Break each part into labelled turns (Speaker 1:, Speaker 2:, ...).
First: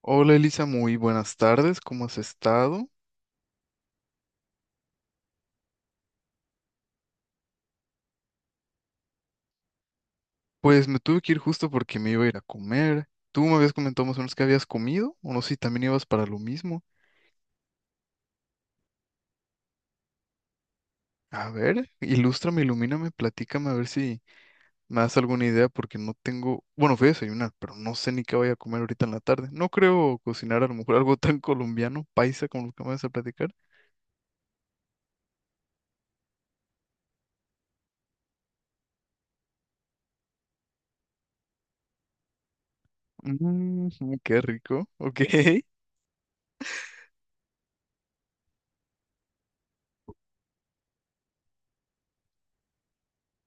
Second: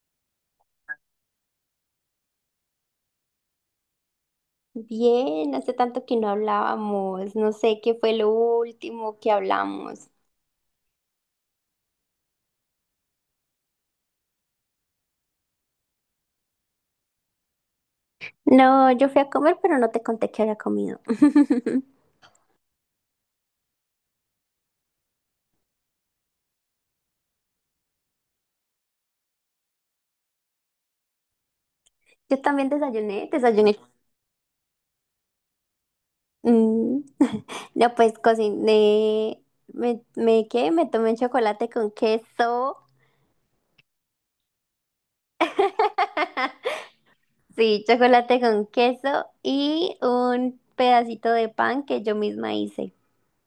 Speaker 1: Hola Elisa, muy buenas tardes, ¿cómo has estado?
Speaker 2: Bien, hace tanto que no hablábamos, no sé qué fue lo último que hablamos.
Speaker 1: Pues me tuve que ir justo porque me iba a ir a comer. Tú me habías comentado más o menos que habías comido, o no sé si también ibas para lo mismo.
Speaker 2: No, yo fui a comer, pero no te conté que había comido.
Speaker 1: A ver, ilústrame, ilumíname, platícame, a ver si me das alguna idea, porque no tengo. Bueno, fui a desayunar, pero no sé ni qué voy a comer ahorita en la tarde. No creo cocinar a lo mejor algo tan colombiano,
Speaker 2: Yo
Speaker 1: paisa, como
Speaker 2: también
Speaker 1: lo que me vas a
Speaker 2: desayuné,
Speaker 1: platicar.
Speaker 2: desayuné. Mm, no, pues cociné, ¿qué? Me tomé chocolate con queso.
Speaker 1: Mmm, qué rico, ok.
Speaker 2: Sí, chocolate con queso y un pedacito de pan que yo misma hice.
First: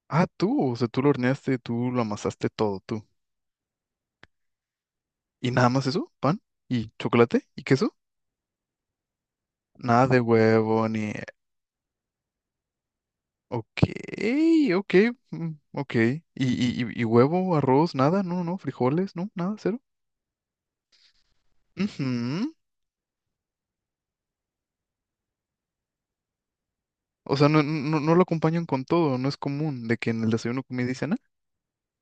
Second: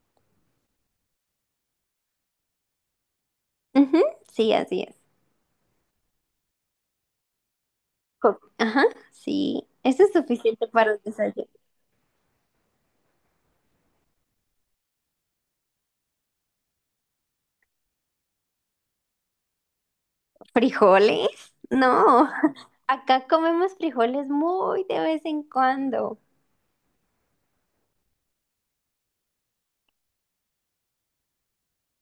Speaker 1: Ah, tú, o sea, tú lo horneaste, tú lo amasaste todo, tú.
Speaker 2: Ujú, sí, así es.
Speaker 1: Y nada más eso, pan y chocolate y queso.
Speaker 2: Ajá, sí. Eso
Speaker 1: Nada
Speaker 2: es
Speaker 1: de
Speaker 2: suficiente
Speaker 1: huevo
Speaker 2: para un
Speaker 1: ni...
Speaker 2: desayuno.
Speaker 1: Ok, ok, ok. ¿Y, y huevo, arroz, nada? No, no, frijoles, no, nada, cero.
Speaker 2: ¿Frijoles? No,
Speaker 1: Ujú.
Speaker 2: acá comemos frijoles muy de vez en cuando.
Speaker 1: O sea, no, no, no lo acompañan con todo, no es común de que en el desayuno, comida y cena.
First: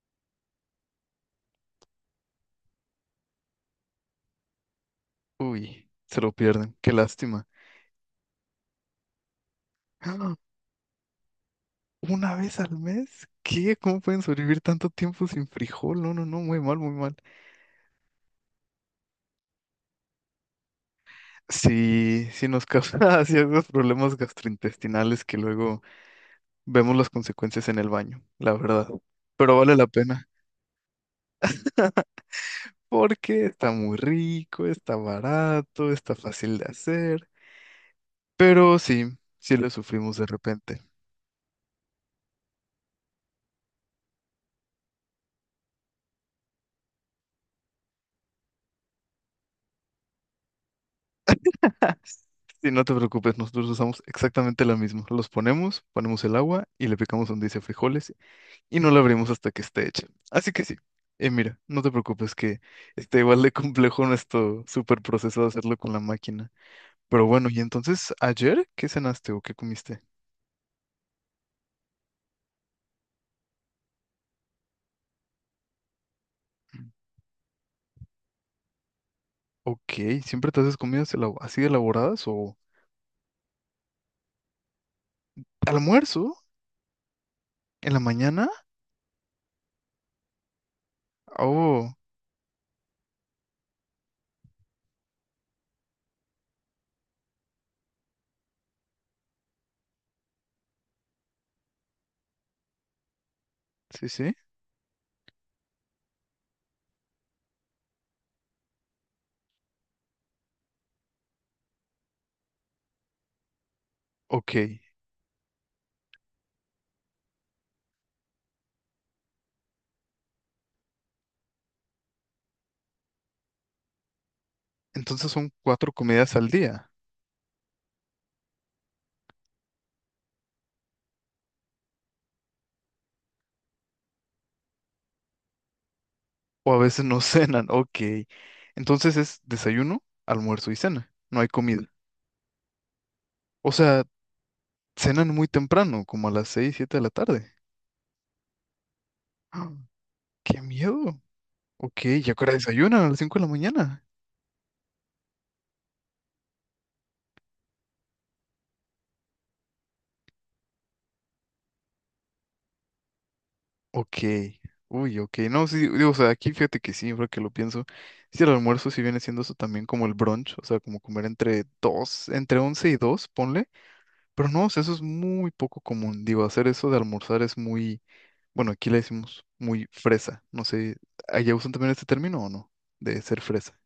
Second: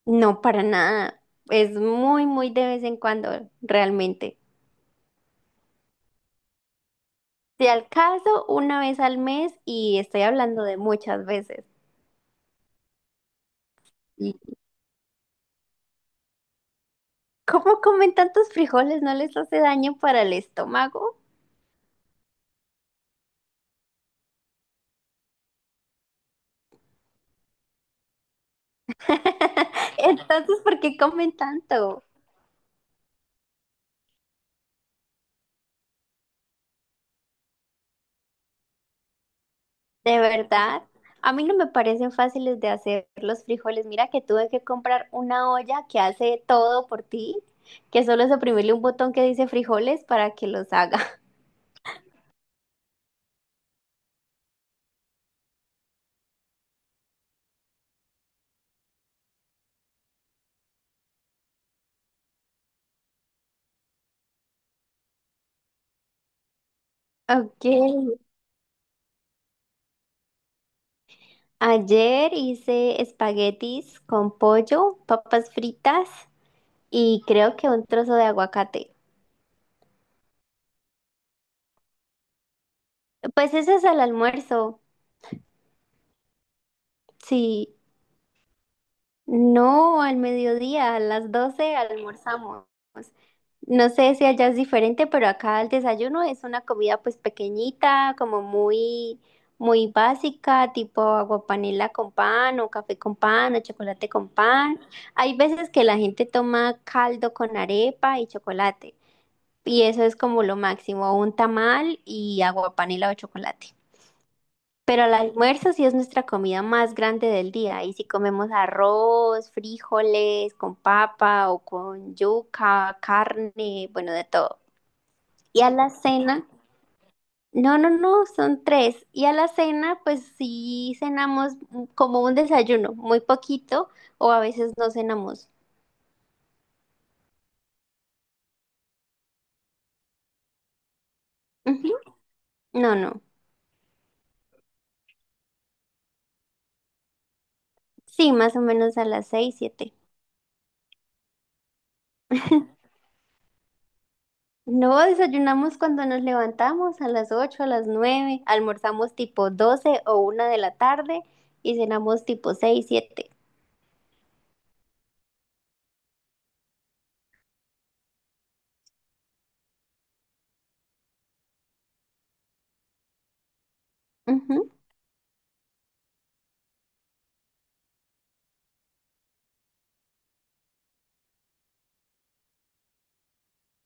Speaker 2: No, para nada. Es muy, muy de vez en cuando, realmente.
Speaker 1: Uy, se lo pierden, qué lástima.
Speaker 2: Si al caso, una vez al mes y estoy
Speaker 1: ¡Ah!
Speaker 2: hablando de muchas veces.
Speaker 1: ¿Una vez al mes? ¿Qué? ¿Cómo pueden
Speaker 2: ¿Y
Speaker 1: sobrevivir tanto tiempo sin frijol? No, no, no, muy mal, muy mal.
Speaker 2: cómo comen tantos frijoles? ¿No les hace daño para el estómago?
Speaker 1: Sí, sí nos causa ciertos problemas gastrointestinales que luego vemos las consecuencias en el baño, la verdad. Pero vale la pena.
Speaker 2: Entonces, ¿por qué comen tanto?
Speaker 1: Porque está muy rico, está barato, está fácil de hacer. Pero sí, sí lo sufrimos
Speaker 2: ¿De
Speaker 1: de repente.
Speaker 2: verdad? A mí no me parecen fáciles de hacer los frijoles. Mira que tuve que comprar una olla que hace todo por ti, que solo es oprimirle un botón que dice frijoles para que los haga.
Speaker 1: Y no te preocupes, nosotros usamos exactamente la misma. Los ponemos, ponemos el agua y le picamos donde dice frijoles y no la abrimos hasta que esté hecha. Así que sí. Mira, no te preocupes que está igual de complejo nuestro super proceso de hacerlo con la máquina. Pero bueno, ¿y
Speaker 2: Ok.
Speaker 1: entonces ayer qué cenaste o qué comiste?
Speaker 2: Ayer hice espaguetis con pollo, papas fritas y creo que un trozo de aguacate.
Speaker 1: Ok, ¿siempre te haces comidas así de elaboradas o
Speaker 2: Pues ese es el almuerzo.
Speaker 1: almuerzo
Speaker 2: Sí.
Speaker 1: en la mañana?
Speaker 2: No, al mediodía, a las 12
Speaker 1: Oh,
Speaker 2: almorzamos. No sé si allá es diferente, pero acá el desayuno es una comida pues pequeñita, como muy, muy básica, tipo aguapanela con pan o café con pan o chocolate
Speaker 1: sí,
Speaker 2: con
Speaker 1: sí.
Speaker 2: pan. Hay veces que la gente toma caldo con arepa y chocolate, y eso es como lo máximo, un tamal y aguapanela o chocolate.
Speaker 1: Ok,
Speaker 2: Pero el almuerzo sí es nuestra comida más grande del día. Y si comemos arroz, frijoles, con papa o con yuca, carne, bueno, de todo.
Speaker 1: entonces son
Speaker 2: Y a la
Speaker 1: cuatro comidas
Speaker 2: cena,
Speaker 1: al día
Speaker 2: no, no, no, son tres. Y a la cena, pues sí cenamos como un desayuno, muy poquito, o a veces no cenamos.
Speaker 1: o a veces no cenan. Ok, entonces es desayuno, almuerzo y cena. No hay comida.
Speaker 2: Ujú. No, no.
Speaker 1: O sea, cenan muy temprano, como a las seis, siete de la tarde.
Speaker 2: Sí, más o menos a las seis,
Speaker 1: ¡Ah!
Speaker 2: siete.
Speaker 1: ¡Qué miedo! Ok, ¿y ahora desayunan a las cinco de la mañana?
Speaker 2: No, desayunamos cuando nos levantamos a las 8 a las 9, almorzamos tipo 12 o 1 de la tarde y cenamos tipo 6, 7.
Speaker 1: Ok, uy, ok, no, sí, digo, o sea, aquí fíjate que sí, ahora que lo pienso, sí, el almuerzo sí viene siendo eso también como el brunch, o sea, como comer entre dos, entre once y dos, ponle, pero no,
Speaker 2: Ujú.
Speaker 1: o sea, eso es muy poco común, digo, hacer eso de almorzar es muy, bueno, aquí le decimos muy fresa, no sé, ¿allá usan también este término o no? De ser fresa.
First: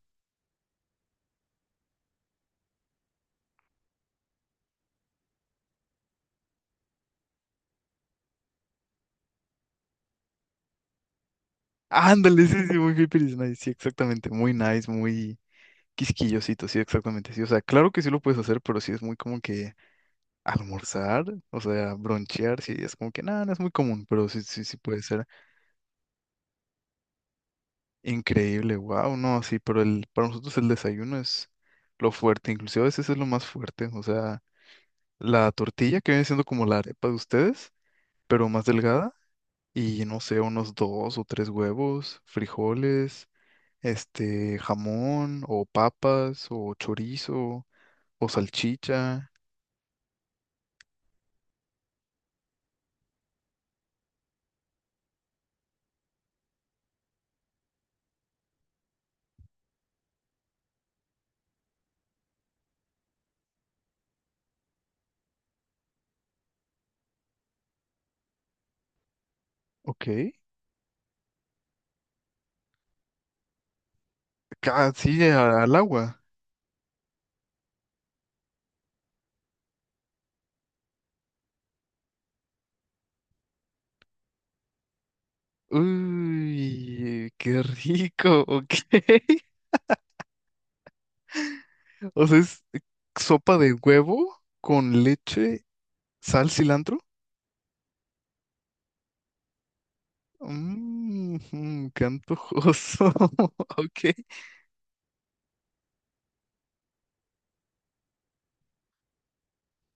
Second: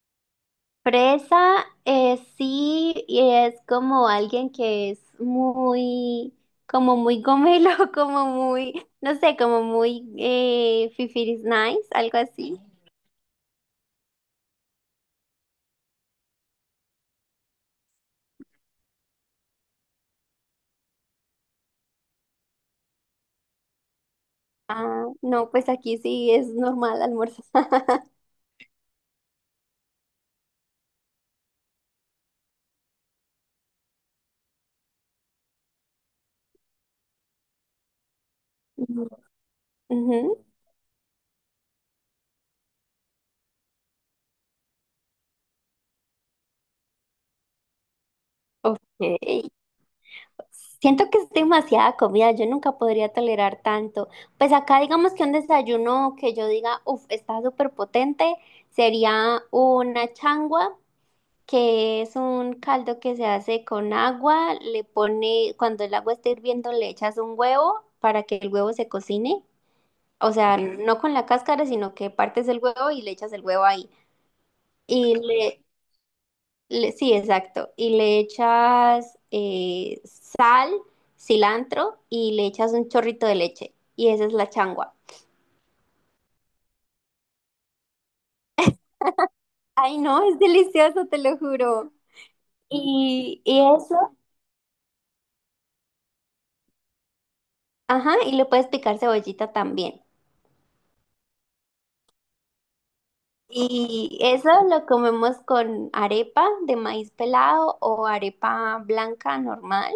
Speaker 2: Fresa, sí, y es como alguien que es muy, como muy gomelo, como muy, no sé, como muy fifiris nice, algo
Speaker 1: Ándale,
Speaker 2: así.
Speaker 1: sí, sí, muy hippie is nice, sí, exactamente, muy nice, muy quisquillosito, sí, exactamente, sí, o sea, claro que sí lo puedes hacer, pero sí es muy como que almorzar, o sea, bronchear, sí, es como que nada, no es muy común, pero sí, sí, sí puede
Speaker 2: Ah,
Speaker 1: ser
Speaker 2: no, pues aquí sí es normal almorzar.
Speaker 1: increíble, wow, no, sí, pero el, para nosotros el desayuno es lo fuerte, inclusive a veces es lo más fuerte, o sea, la tortilla que viene siendo como la arepa de ustedes, pero más delgada, y no sé,
Speaker 2: Ujú.
Speaker 1: unos dos o tres huevos, frijoles, este, jamón, o papas, o chorizo, o salchicha,
Speaker 2: Ok. Siento que es demasiada comida, yo nunca podría tolerar tanto. Pues acá digamos que un desayuno que yo diga, uff, está súper potente, sería una changua, que es un caldo que se hace con agua, le pone, cuando el agua está hirviendo le echas un huevo para que el huevo se cocine,
Speaker 1: ok,
Speaker 2: o sea, no con la cáscara, sino que partes el huevo y le echas el huevo ahí. Y
Speaker 1: sí, al agua.
Speaker 2: sí, exacto. Y le echas sal, cilantro y le echas un chorrito de leche. Y esa es la changua.
Speaker 1: Uy, qué rico, ok.
Speaker 2: Ay, no, es delicioso, te lo juro.
Speaker 1: O sea, es sopa
Speaker 2: Y
Speaker 1: de
Speaker 2: eso,
Speaker 1: huevo con leche, sal, cilantro.
Speaker 2: ajá, y le puedes picar cebollita también.
Speaker 1: Mmm, qué antojoso.
Speaker 2: Y
Speaker 1: Ok.
Speaker 2: eso lo comemos con arepa de maíz pelado o arepa blanca normal.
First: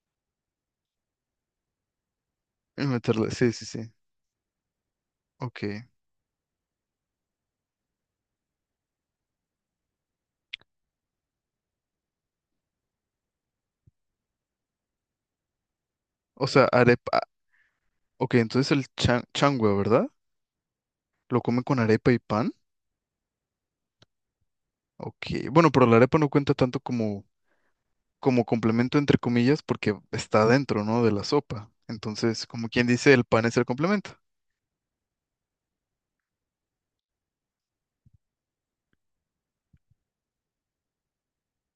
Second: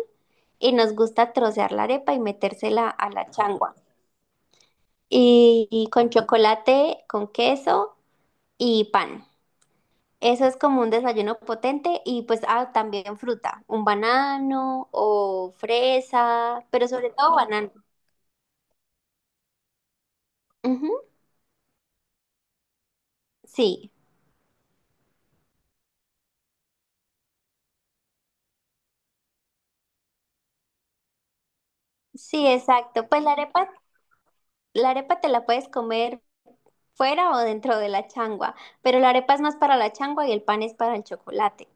Speaker 2: Y nos gusta trocear la arepa y
Speaker 1: Y
Speaker 2: metérsela a
Speaker 1: meterle,
Speaker 2: la
Speaker 1: sí, sí,
Speaker 2: changua.
Speaker 1: sí.
Speaker 2: y
Speaker 1: Ok.
Speaker 2: y con chocolate, con queso y pan. Eso es como un desayuno potente y pues ah, también fruta, un banano o
Speaker 1: O sea,
Speaker 2: fresa, pero sobre
Speaker 1: arepa.
Speaker 2: todo banano.
Speaker 1: Ok, entonces el changua, ¿verdad?
Speaker 2: Ujú,
Speaker 1: Lo come con arepa y pan.
Speaker 2: sí,
Speaker 1: Ok. Bueno, pero la arepa no cuenta tanto como, como complemento, entre comillas, porque está dentro, ¿no? De la sopa.
Speaker 2: sí,
Speaker 1: Entonces, como quien
Speaker 2: exacto.
Speaker 1: dice,
Speaker 2: Pues
Speaker 1: el pan es el complemento.
Speaker 2: la arepa te la puedes comer fuera o dentro de la changua, pero la arepa es más para la changua y el pan es para el chocolate.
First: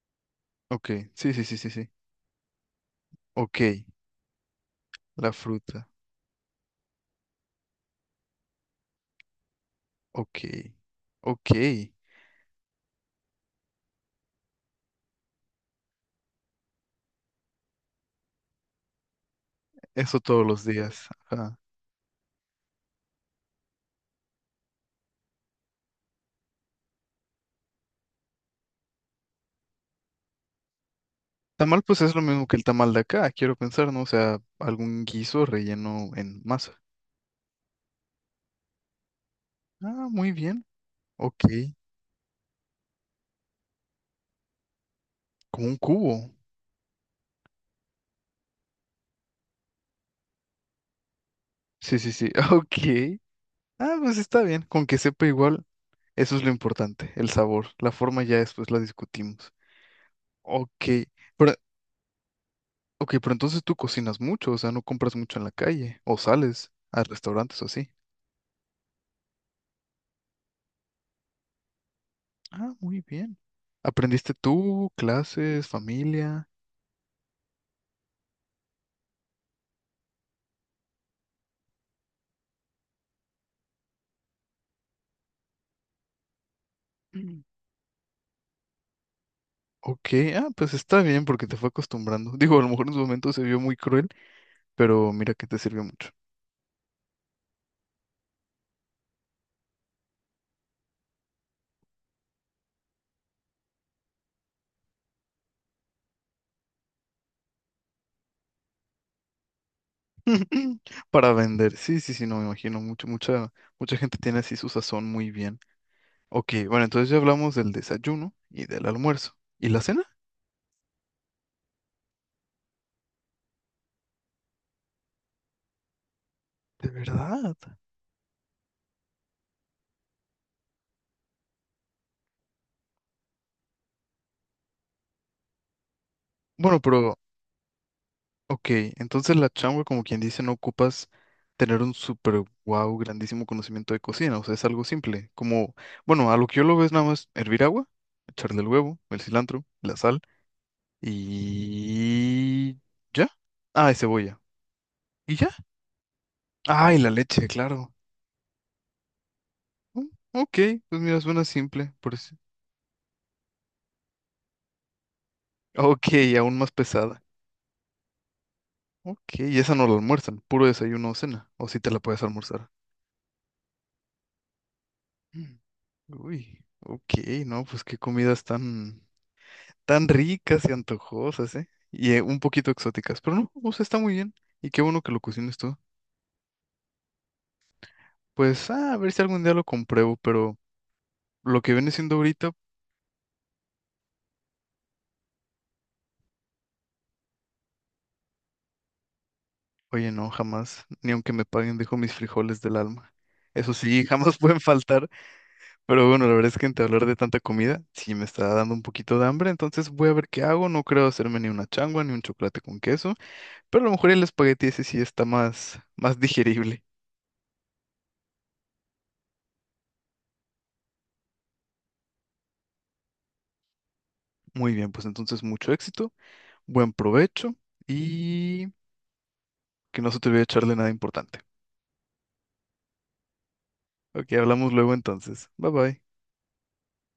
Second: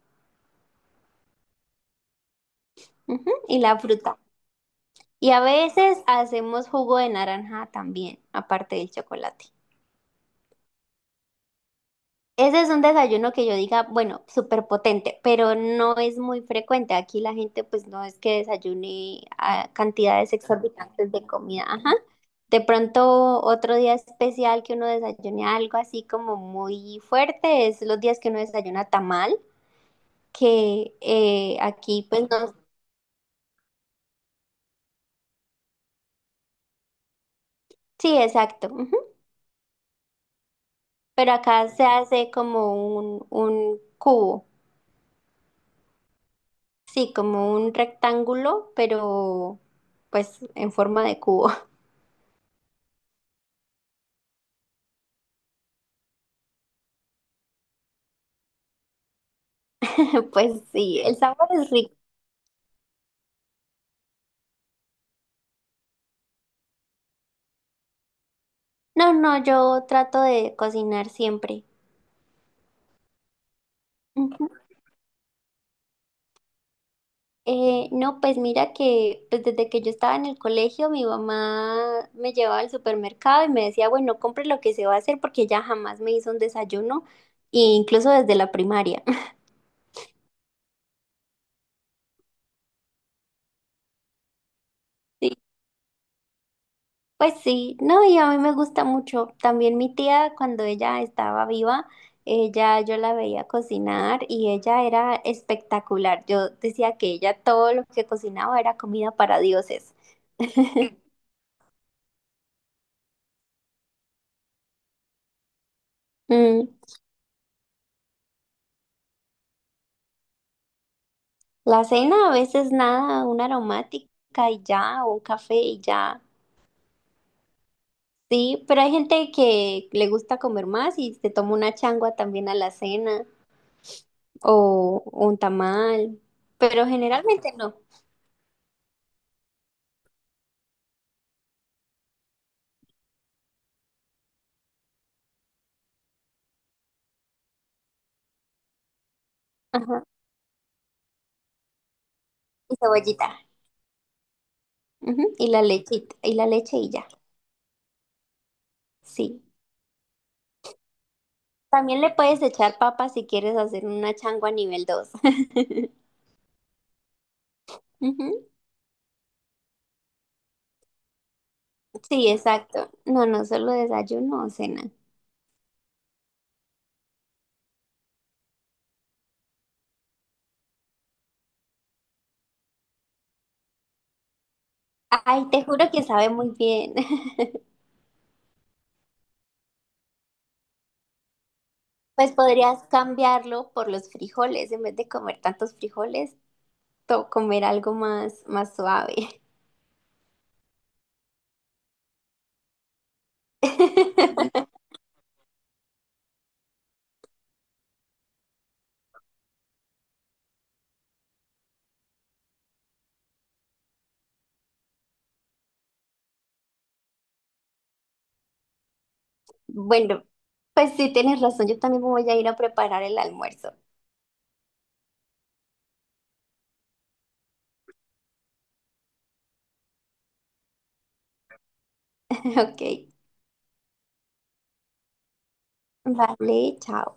Speaker 1: Ok, sí, sí, sí, sí, sí.
Speaker 2: Ujú, y
Speaker 1: Ok,
Speaker 2: la fruta.
Speaker 1: la
Speaker 2: Y a
Speaker 1: fruta.
Speaker 2: veces hacemos jugo de naranja también, aparte del chocolate.
Speaker 1: Ok, ok.
Speaker 2: Ese es un desayuno que yo diga, bueno, súper potente, pero no es muy frecuente. Aquí la gente pues no es que desayune a
Speaker 1: Eso
Speaker 2: cantidades
Speaker 1: todos los días.
Speaker 2: exorbitantes de
Speaker 1: Ajá.
Speaker 2: comida. Ajá. De pronto otro día especial que uno desayune algo así como muy fuerte es los días que uno desayuna tamal, que
Speaker 1: Tamal, pues
Speaker 2: aquí
Speaker 1: es lo
Speaker 2: pues
Speaker 1: mismo
Speaker 2: no.
Speaker 1: que el tamal de acá, quiero pensar, ¿no? O sea, algún guiso relleno en masa.
Speaker 2: Sí, exacto. Ujú.
Speaker 1: Ah, muy bien.
Speaker 2: Pero
Speaker 1: Ok,
Speaker 2: acá se hace como un, cubo,
Speaker 1: como un cubo.
Speaker 2: sí, como un rectángulo, pero pues en forma de cubo.
Speaker 1: Sí, sí, sí. Ok. Ah, pues está bien. Con que sepa igual, eso es lo importante, el sabor. La forma ya después la discutimos.
Speaker 2: Pues
Speaker 1: Ok,
Speaker 2: sí, el sabor
Speaker 1: pero,
Speaker 2: es rico.
Speaker 1: ok, pero entonces tú cocinas mucho, o sea, no compras mucho en la calle, o sales a restaurantes o así.
Speaker 2: No, no, yo trato de cocinar siempre.
Speaker 1: Ah, muy bien. ¿Aprendiste
Speaker 2: Ujú.
Speaker 1: tú, clases, familia?
Speaker 2: No, pues mira que pues desde que yo estaba en el colegio, mi mamá me llevaba al supermercado y me decía, bueno, compre lo que se va a hacer porque ella jamás me hizo un desayuno,
Speaker 1: Mm.
Speaker 2: e incluso desde la primaria.
Speaker 1: Ok, ah, pues está bien porque te fue acostumbrando. Digo, a lo mejor en su momento se vio muy cruel, pero mira que te sirvió mucho.
Speaker 2: Pues sí, no, y a mí me gusta mucho. También mi tía, cuando ella estaba viva, ella, yo la veía cocinar y ella era espectacular. Yo decía que ella todo lo que cocinaba era comida para dioses.
Speaker 1: Para vender. Sí, sí, sí, no me imagino. Mucha gente tiene así su sazón muy bien. Ok,
Speaker 2: Mm,
Speaker 1: bueno, entonces ya hablamos del desayuno y del almuerzo. ¿Y la cena?
Speaker 2: la cena a veces nada, una aromática y ya, o un café y ya.
Speaker 1: De verdad.
Speaker 2: Sí, pero hay gente que le gusta comer más y se toma una changua también a la cena o un tamal,
Speaker 1: Bueno,
Speaker 2: pero
Speaker 1: pero
Speaker 2: generalmente no.
Speaker 1: ok, entonces la changua, como quien dice, no ocupas tener un super wow, grandísimo conocimiento de cocina, o sea, es algo simple, como, bueno, a lo que yo lo veo es nada más hervir agua, echarle el huevo, el cilantro, la
Speaker 2: Ajá.
Speaker 1: sal
Speaker 2: Y
Speaker 1: y... ¿Ya?
Speaker 2: cebollita.
Speaker 1: Ah, y cebolla.
Speaker 2: Ujú,
Speaker 1: ¿Y
Speaker 2: y
Speaker 1: ya?
Speaker 2: la lechita, y la leche y
Speaker 1: Ah, y
Speaker 2: ya.
Speaker 1: la leche, claro.
Speaker 2: Sí.
Speaker 1: Mm, ok, pues mira, suena simple,
Speaker 2: También le
Speaker 1: por eso.
Speaker 2: puedes echar papa si quieres hacer una changua nivel dos.
Speaker 1: Ok, aún más pesada.
Speaker 2: Ujú,
Speaker 1: Ok, y esa no la almuerzan, puro desayuno o cena, o si te la puedes
Speaker 2: sí,
Speaker 1: almorzar.
Speaker 2: exacto. No, no solo desayuno o cena.
Speaker 1: Mm. Uy, ok, no, pues qué comidas tan... tan ricas y antojosas, ¿eh? Y un poquito exóticas, pero no, o sea, está muy bien. Y qué bueno que lo
Speaker 2: Ay,
Speaker 1: cocines
Speaker 2: te
Speaker 1: tú.
Speaker 2: juro que sabe muy bien.
Speaker 1: Pues, ah, a ver si algún día lo compruebo, pero lo que viene siendo
Speaker 2: Pues
Speaker 1: ahorita,
Speaker 2: podrías cambiarlo por los frijoles. En vez de comer tantos frijoles, comer algo más, más suave.
Speaker 1: oye, no, jamás, ni aunque me paguen, dejo mis frijoles del alma. Eso sí, jamás pueden faltar, pero bueno, la verdad es que entre hablar de tanta comida, sí me está dando un poquito de hambre, entonces voy a ver qué hago, no creo hacerme ni una changua, ni un chocolate con queso, pero a lo mejor el espagueti ese sí está más, más digerible.
Speaker 2: Bueno, pues sí, tienes razón. Yo también voy a ir a preparar el almuerzo.
Speaker 1: Muy bien, pues entonces mucho éxito. Buen provecho y que no se te olvide echarle nada importante.
Speaker 2: Ok.
Speaker 1: Ok, hablamos luego entonces. Bye bye.
Speaker 2: Vale, chao.